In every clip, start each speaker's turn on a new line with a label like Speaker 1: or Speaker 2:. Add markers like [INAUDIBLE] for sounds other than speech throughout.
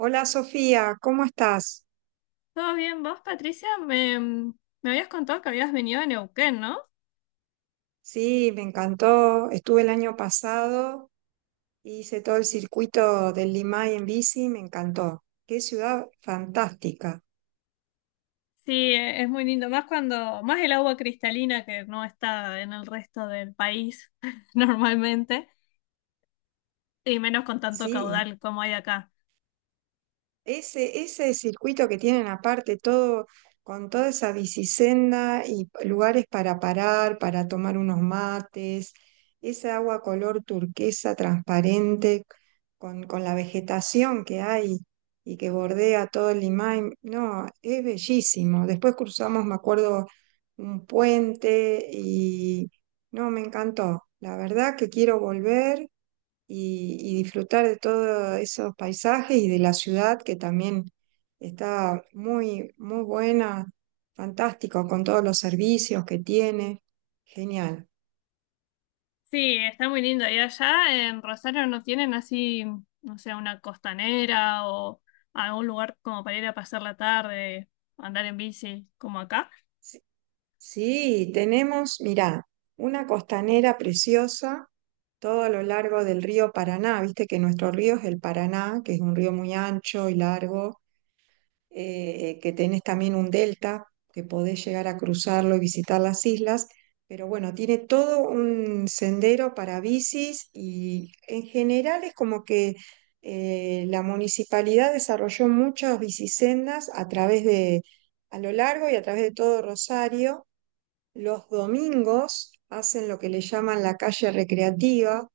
Speaker 1: Hola Sofía, ¿cómo estás?
Speaker 2: ¿Todo bien? ¿Vos, Patricia? Me habías contado que habías venido de Neuquén, ¿no?
Speaker 1: Sí, me encantó. Estuve el año pasado, hice todo el circuito del Limay en bici, me encantó. Qué ciudad fantástica.
Speaker 2: Sí, es muy lindo. Más el agua cristalina que no está en el resto del país [LAUGHS] normalmente. Y menos con tanto
Speaker 1: Sí.
Speaker 2: caudal como hay acá.
Speaker 1: Ese circuito que tienen aparte, todo, con toda esa bicisenda y lugares para parar, para tomar unos mates, esa agua color turquesa transparente, con la vegetación que hay y que bordea todo el Limay, no, es bellísimo. Después cruzamos, me acuerdo, un puente, no, me encantó. La verdad que quiero volver y disfrutar de todos esos paisajes y de la ciudad que también está muy, muy buena, fantástico, con todos los servicios que tiene. Genial.
Speaker 2: Sí, está muy lindo. Y allá en Rosario no tienen así, no sé, una costanera o algún lugar como para ir a pasar la tarde, andar en bici, como acá.
Speaker 1: Sí, sí, tenemos, mirá, una costanera preciosa todo a lo largo del río Paraná. Viste que nuestro río es el Paraná, que es un río muy ancho y largo, que tenés también un delta, que podés llegar a cruzarlo y visitar las islas, pero bueno, tiene todo un sendero para bicis y en general es como que, la municipalidad desarrolló muchas bicisendas a través de, a lo largo y a través de todo Rosario. Los domingos hacen lo que le llaman la calle recreativa,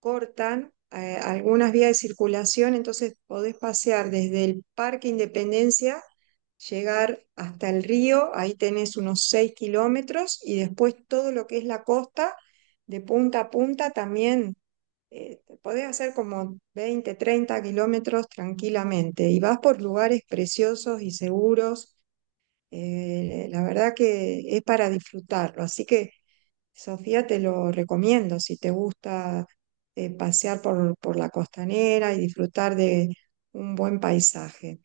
Speaker 1: cortan, algunas vías de circulación, entonces podés pasear desde el Parque Independencia, llegar hasta el río, ahí tenés unos 6 kilómetros, y después todo lo que es la costa, de punta a punta también. Podés hacer como 20, 30 kilómetros tranquilamente y vas por lugares preciosos y seguros. La verdad que es para disfrutarlo. Así que, Sofía, te lo recomiendo si te gusta, pasear por, la costanera y disfrutar de un buen paisaje.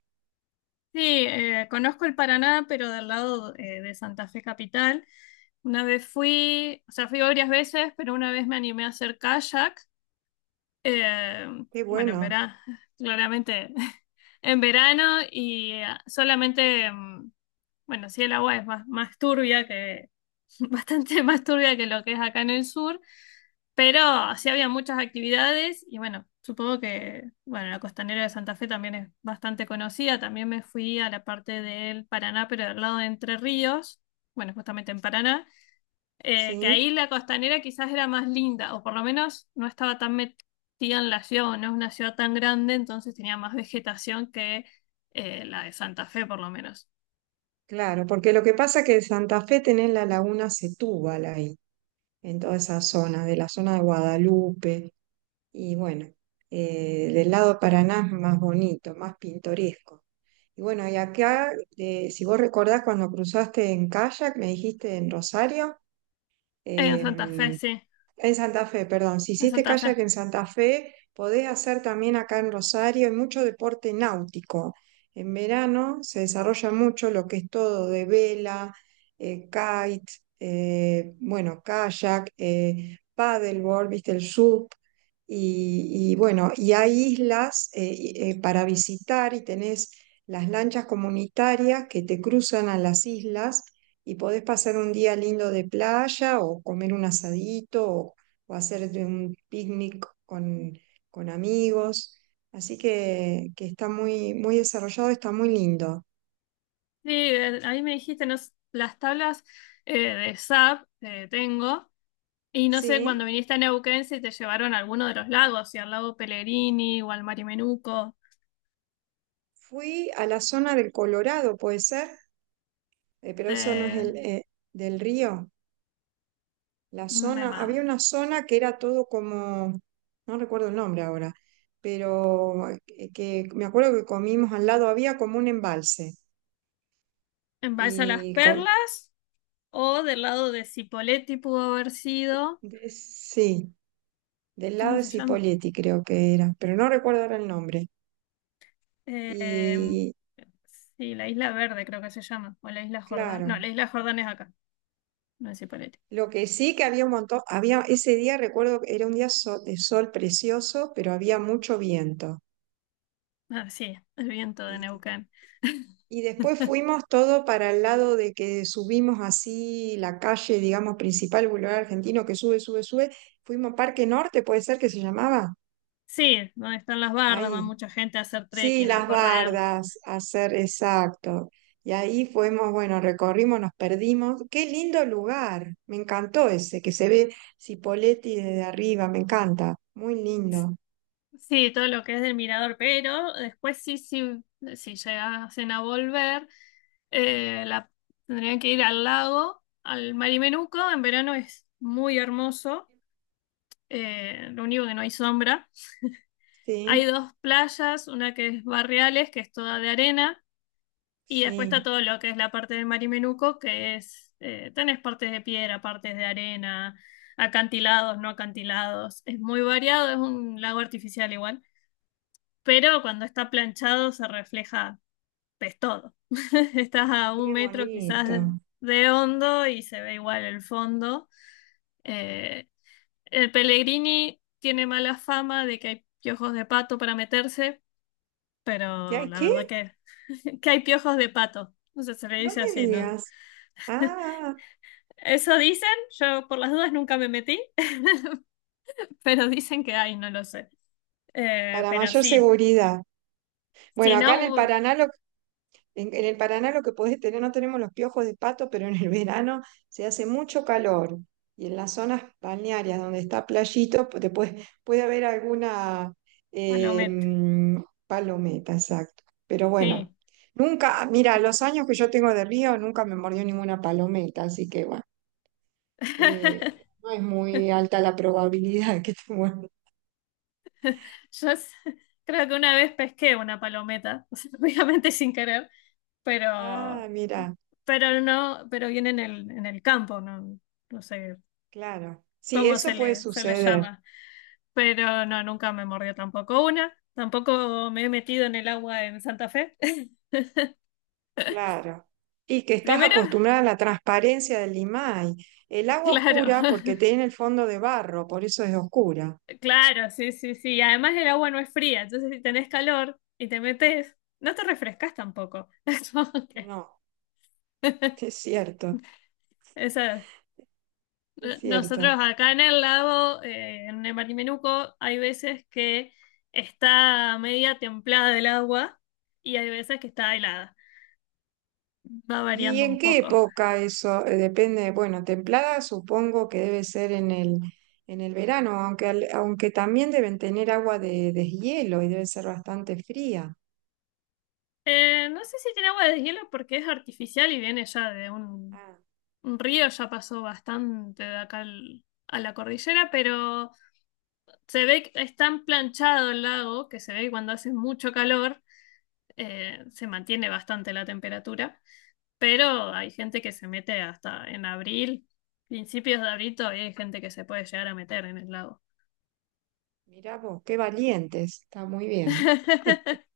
Speaker 2: Sí, conozco el Paraná, pero del lado de Santa Fe Capital. Una vez fui, o sea, fui varias veces, pero una vez me animé a hacer kayak. eh,
Speaker 1: Qué
Speaker 2: bueno, en
Speaker 1: bueno,
Speaker 2: verano, claramente [LAUGHS] en verano y solamente, bueno, sí, el agua es más turbia que, [LAUGHS] bastante más turbia que lo que es acá en el sur, pero sí había muchas actividades y bueno, supongo que, bueno, la costanera de Santa Fe también es bastante conocida. También me fui a la parte del Paraná, pero del lado de Entre Ríos, bueno, justamente en Paraná, que
Speaker 1: sí,
Speaker 2: ahí la costanera quizás era más linda, o por lo menos no estaba tan metida en la ciudad, o no es una ciudad tan grande, entonces tenía más vegetación que la de Santa Fe, por lo menos.
Speaker 1: claro, porque lo que pasa es que en Santa Fe tenés la laguna Setúbal ahí, en toda esa zona, de la zona de Guadalupe, y bueno, del lado de Paraná es más bonito, más pintoresco. Y bueno, y acá, si vos recordás cuando cruzaste en kayak, me dijiste en Rosario,
Speaker 2: En Santa Fe,
Speaker 1: em,
Speaker 2: sí,
Speaker 1: en Santa Fe, perdón. Si
Speaker 2: en
Speaker 1: hiciste
Speaker 2: Santa
Speaker 1: kayak
Speaker 2: Fe.
Speaker 1: en Santa Fe, podés hacer también acá en Rosario. Hay mucho deporte náutico. En verano se desarrolla mucho lo que es todo de vela, kite, bueno, kayak, paddleboard, viste, el SUP. Y bueno, y hay islas para visitar y tenés las lanchas comunitarias que te cruzan a las islas y podés pasar un día lindo de playa o comer un asadito, o hacer un picnic con amigos. Así que está muy, muy desarrollado, está muy lindo.
Speaker 2: Sí, ahí me dijiste, no, las tablas de SAP tengo, y no sé, cuando
Speaker 1: Sí,
Speaker 2: viniste a Neuquén si te llevaron a alguno de los lagos, si al lago Pellegrini o al Marimenuco,
Speaker 1: fui a la zona del Colorado, puede ser. Pero eso no es
Speaker 2: de,
Speaker 1: el, del río. La
Speaker 2: me
Speaker 1: zona,
Speaker 2: ma-
Speaker 1: había una zona que era todo como, no recuerdo el nombre ahora, pero, que me acuerdo que comimos al lado, había como un embalse
Speaker 2: en Balsa Las
Speaker 1: y
Speaker 2: Perlas, o del lado de Cipolletti pudo haber sido,
Speaker 1: Sí, del lado
Speaker 2: ¿cómo
Speaker 1: de
Speaker 2: se llama?
Speaker 1: Cipolletti creo que era, pero no recuerdo ahora el nombre.
Speaker 2: Eh,
Speaker 1: Y
Speaker 2: sí, la Isla Verde creo que se llama, o la Isla Jordán, no,
Speaker 1: claro,
Speaker 2: la Isla Jordán es acá, no es Cipolletti.
Speaker 1: lo que sí, que había un montón, había ese día, recuerdo que era un día de sol precioso, pero había mucho viento.
Speaker 2: Ah, sí, el viento de
Speaker 1: Y,
Speaker 2: Neuquén.
Speaker 1: y después fuimos todo para el lado de que subimos así la calle, digamos, principal, Boulevard Argentino, que sube, sube, sube. Fuimos Parque Norte, puede ser que se llamaba,
Speaker 2: Sí, donde están las bardas, va
Speaker 1: ahí.
Speaker 2: mucha gente a hacer
Speaker 1: Sí,
Speaker 2: trekking, a
Speaker 1: las
Speaker 2: correr.
Speaker 1: bardas, hacer, exacto. Y ahí fuimos, bueno, recorrimos, nos perdimos. Qué lindo lugar, me encantó ese, que se ve Cipolletti desde arriba, me encanta, muy lindo.
Speaker 2: Sí, todo lo que es del mirador, pero después sí, sí, si llegasen a volver, eh, la, tendrían que ir al lago, al Marimenuco. En verano es muy hermoso, lo único que no hay sombra. Hay
Speaker 1: Sí,
Speaker 2: dos playas, una que es Barriales, que es toda de arena. Y después está
Speaker 1: sí,
Speaker 2: todo lo que es la parte del Marimenuco, que es, tenés partes de piedra, partes de arena, acantilados, no acantilados. Es muy variado, es un lago artificial igual, pero cuando está planchado se refleja, pues todo. [LAUGHS] Estás a un
Speaker 1: qué
Speaker 2: metro quizás
Speaker 1: bonito.
Speaker 2: de hondo y se ve igual el fondo. Eh, el Pellegrini tiene mala fama de que hay piojos de pato para meterse,
Speaker 1: ¿Y
Speaker 2: pero
Speaker 1: hay
Speaker 2: la
Speaker 1: qué?
Speaker 2: verdad que, [LAUGHS] que hay piojos de pato. O sea se le
Speaker 1: No
Speaker 2: dice
Speaker 1: me
Speaker 2: así, ¿no?
Speaker 1: digas. Ah,
Speaker 2: Eso dicen, yo por las dudas nunca me metí, [LAUGHS] pero dicen que hay, no lo sé.
Speaker 1: para
Speaker 2: Pero
Speaker 1: mayor
Speaker 2: sí,
Speaker 1: seguridad.
Speaker 2: si
Speaker 1: Bueno, acá en el
Speaker 2: no,
Speaker 1: Paraná, en el Paraná lo que podés tener, no tenemos los piojos de pato, pero en el [LAUGHS] verano se hace mucho calor. Y en las zonas balnearias donde está playito, te puede haber alguna,
Speaker 2: palometa,
Speaker 1: palometa, exacto. Pero bueno,
Speaker 2: sí.
Speaker 1: nunca, mira, los años que yo tengo de río nunca me mordió ninguna palometa, así que bueno, eh,
Speaker 2: [LAUGHS]
Speaker 1: no es muy alta la probabilidad [LAUGHS] que te muerda.
Speaker 2: Yo s- Creo que una vez pesqué una palometa, [LAUGHS] o sea, obviamente sin querer, pero,
Speaker 1: Ah, mira,
Speaker 2: pero no, pero viene en en el campo, no, no sé
Speaker 1: claro. Sí,
Speaker 2: cómo se
Speaker 1: eso puede
Speaker 2: se le
Speaker 1: suceder.
Speaker 2: llama. Pero no, nunca me mordió tampoco una. Tampoco me he metido en el agua en Santa Fe. [LAUGHS]
Speaker 1: Claro. Y que estás
Speaker 2: Primero,
Speaker 1: acostumbrada a la transparencia del limay. El agua
Speaker 2: claro,
Speaker 1: oscura porque tiene el fondo de barro, por eso es oscura.
Speaker 2: [LAUGHS] claro, sí, sí, sí. Además el agua no es fría, entonces si tenés calor y te metes, no te refrescas tampoco. [LAUGHS] Es como que
Speaker 1: No, [LAUGHS] es cierto,
Speaker 2: eso.
Speaker 1: es cierto.
Speaker 2: Nosotros acá en el lago, en el Marimenuco, hay veces que está media templada el agua y hay veces que está helada. Va
Speaker 1: ¿Y
Speaker 2: variando
Speaker 1: en
Speaker 2: un
Speaker 1: qué
Speaker 2: poco.
Speaker 1: época eso? Depende, bueno, templada supongo que debe ser en el verano, aunque, aunque también deben tener agua de deshielo y debe ser bastante fría.
Speaker 2: No sé si tiene agua de hielo porque es artificial y viene ya de
Speaker 1: Ah,
Speaker 2: un río, ya pasó bastante de acá a la cordillera, pero se ve que es tan planchado el lago que se ve que cuando hace mucho calor se mantiene bastante la temperatura, pero hay gente que se mete hasta en abril, principios de abril todavía hay gente que se puede llegar a meter en el lago.
Speaker 1: mirá vos, qué valientes, está muy bien.
Speaker 2: [LAUGHS]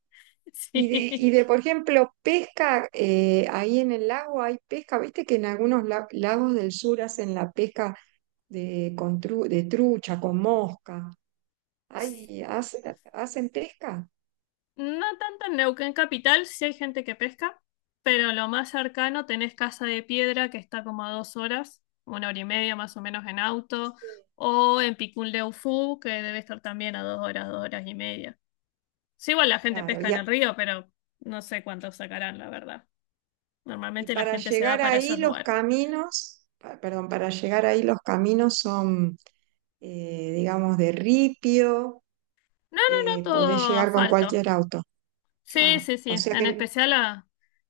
Speaker 2: Sí.
Speaker 1: Por ejemplo, pesca, ahí en el lago hay pesca, viste que en algunos lagos del sur hacen la pesca de trucha, con mosca. Ahí hacen pesca.
Speaker 2: No tanto en Neuquén capital, sí hay gente que pesca, pero lo más cercano tenés Casa de Piedra, que está como a 2 horas, 1 hora y media más o menos en auto,
Speaker 1: Sí.
Speaker 2: o en Picún Leufú, que debe estar también a 2 horas, 2 horas y media. Sí, igual la gente
Speaker 1: Claro,
Speaker 2: pesca en
Speaker 1: ya.
Speaker 2: el río, pero no sé cuántos sacarán, la verdad.
Speaker 1: Y
Speaker 2: Normalmente la
Speaker 1: para
Speaker 2: gente se va
Speaker 1: llegar
Speaker 2: para
Speaker 1: ahí
Speaker 2: esos
Speaker 1: los
Speaker 2: lugares.
Speaker 1: caminos, perdón, para llegar ahí los caminos son, digamos, de ripio,
Speaker 2: No, no, no,
Speaker 1: podés
Speaker 2: todo
Speaker 1: llegar con
Speaker 2: asfalto.
Speaker 1: cualquier auto.
Speaker 2: Sí,
Speaker 1: Ah,
Speaker 2: sí, sí.
Speaker 1: o sea
Speaker 2: En
Speaker 1: que,
Speaker 2: especial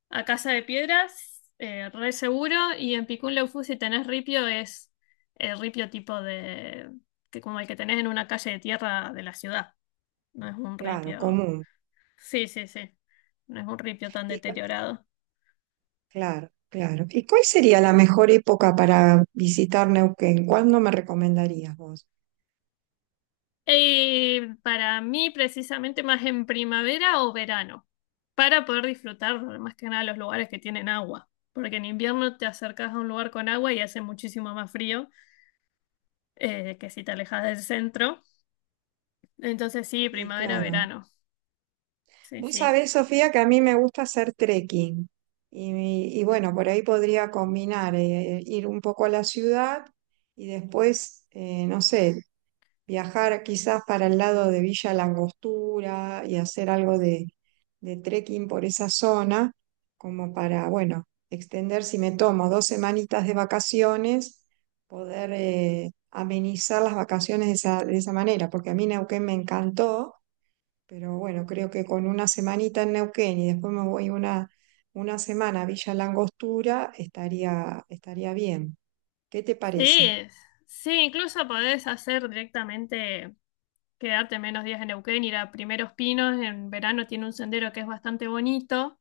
Speaker 2: a Casa de Piedras, re seguro. Y en Picún Leufu, si tenés ripio, es el ripio tipo de… que como el que tenés en una calle de tierra de la ciudad. No es un
Speaker 1: claro,
Speaker 2: ripio…
Speaker 1: común.
Speaker 2: Sí, sí, sí. No es un ripio tan
Speaker 1: Y, cu-
Speaker 2: deteriorado.
Speaker 1: Claro, claro. ¿Y cuál sería la mejor época para visitar Neuquén? ¿Cuándo me recomendarías vos?
Speaker 2: Y para mí, precisamente, más en primavera o verano. Para poder disfrutar, más que nada, los lugares que tienen agua. Porque en invierno te acercas a un lugar con agua y hace muchísimo más frío. Que si te alejas del centro. Entonces sí,
Speaker 1: Sí,
Speaker 2: primavera,
Speaker 1: claro.
Speaker 2: verano. Sí,
Speaker 1: Vos
Speaker 2: sí.
Speaker 1: sabés, Sofía, que a mí me gusta hacer trekking. Y bueno, por ahí podría combinar, ir un poco a la ciudad y después, no sé, viajar quizás para el lado de Villa Langostura y hacer algo de trekking por esa zona, como para, bueno, extender, si me tomo 2 semanitas de vacaciones, poder, amenizar las vacaciones de esa manera, porque a mí Neuquén me encantó, pero bueno, creo que con una semanita en Neuquén y después me voy una semana a Villa Langostura, estaría bien. ¿Qué te parece?
Speaker 2: Sí, sí, incluso podés hacer directamente, quedarte menos días en Neuquén, ir a Primeros Pinos. En verano tiene un sendero que es bastante bonito.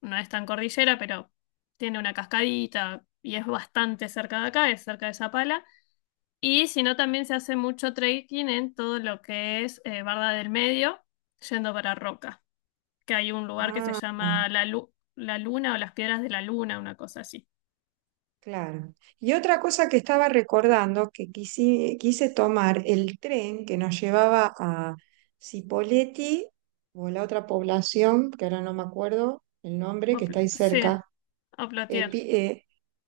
Speaker 2: No es tan cordillera, pero tiene una cascadita y es bastante cerca de acá, es cerca de Zapala. Y si no, también se hace mucho trekking en todo lo que es Barda del Medio, yendo para Roca. Que hay un lugar que se
Speaker 1: Ah.
Speaker 2: llama la Luna o las Piedras de la Luna, una cosa así.
Speaker 1: Claro. Y otra cosa que estaba recordando, que quise tomar el tren que nos llevaba a Cipolletti o la otra población, que ahora no me acuerdo el nombre, que está ahí
Speaker 2: Sí,
Speaker 1: cerca, eh,
Speaker 2: Oplotier.
Speaker 1: Pi- eh,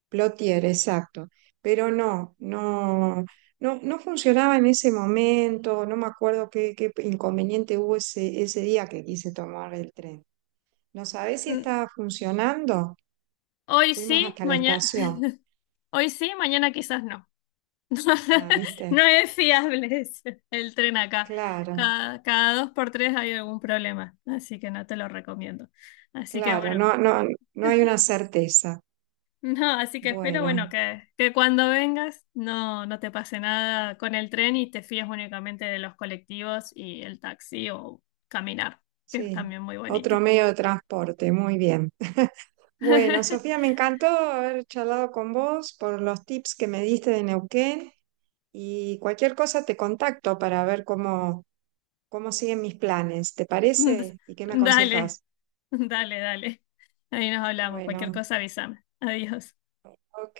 Speaker 1: Plotier, exacto. Pero no, no, no, no funcionaba en ese momento, no me acuerdo qué inconveniente hubo ese día que quise tomar el tren. ¿No sabés si
Speaker 2: Mm,
Speaker 1: estaba funcionando?
Speaker 2: Hoy
Speaker 1: Fuimos
Speaker 2: sí,
Speaker 1: hasta la
Speaker 2: mañana,
Speaker 1: estación.
Speaker 2: [LAUGHS] hoy sí, mañana quizás no. [LAUGHS]
Speaker 1: Ah,
Speaker 2: No
Speaker 1: ¿viste?
Speaker 2: es fiable [LAUGHS] el tren acá.
Speaker 1: Claro,
Speaker 2: Cada dos por tres hay algún problema, así que no te lo recomiendo. Así que
Speaker 1: claro,
Speaker 2: bueno,
Speaker 1: no, no, no hay una certeza.
Speaker 2: no, así que espero, bueno,
Speaker 1: Bueno,
Speaker 2: que cuando vengas no te pase nada con el tren y te fíes únicamente de los colectivos y el taxi o caminar, que es
Speaker 1: sí,
Speaker 2: también muy
Speaker 1: otro
Speaker 2: bonito.
Speaker 1: medio de transporte, muy bien. [LAUGHS] Bueno, Sofía,
Speaker 2: [LAUGHS]
Speaker 1: me encantó haber charlado con vos por los tips que me diste de Neuquén y cualquier cosa te contacto para ver cómo siguen mis planes, ¿te parece? ¿Y qué me
Speaker 2: Dale,
Speaker 1: aconsejas?
Speaker 2: dale, dale. Ahí nos hablamos. Cualquier
Speaker 1: Bueno,
Speaker 2: cosa avísame. Adiós.
Speaker 1: ok.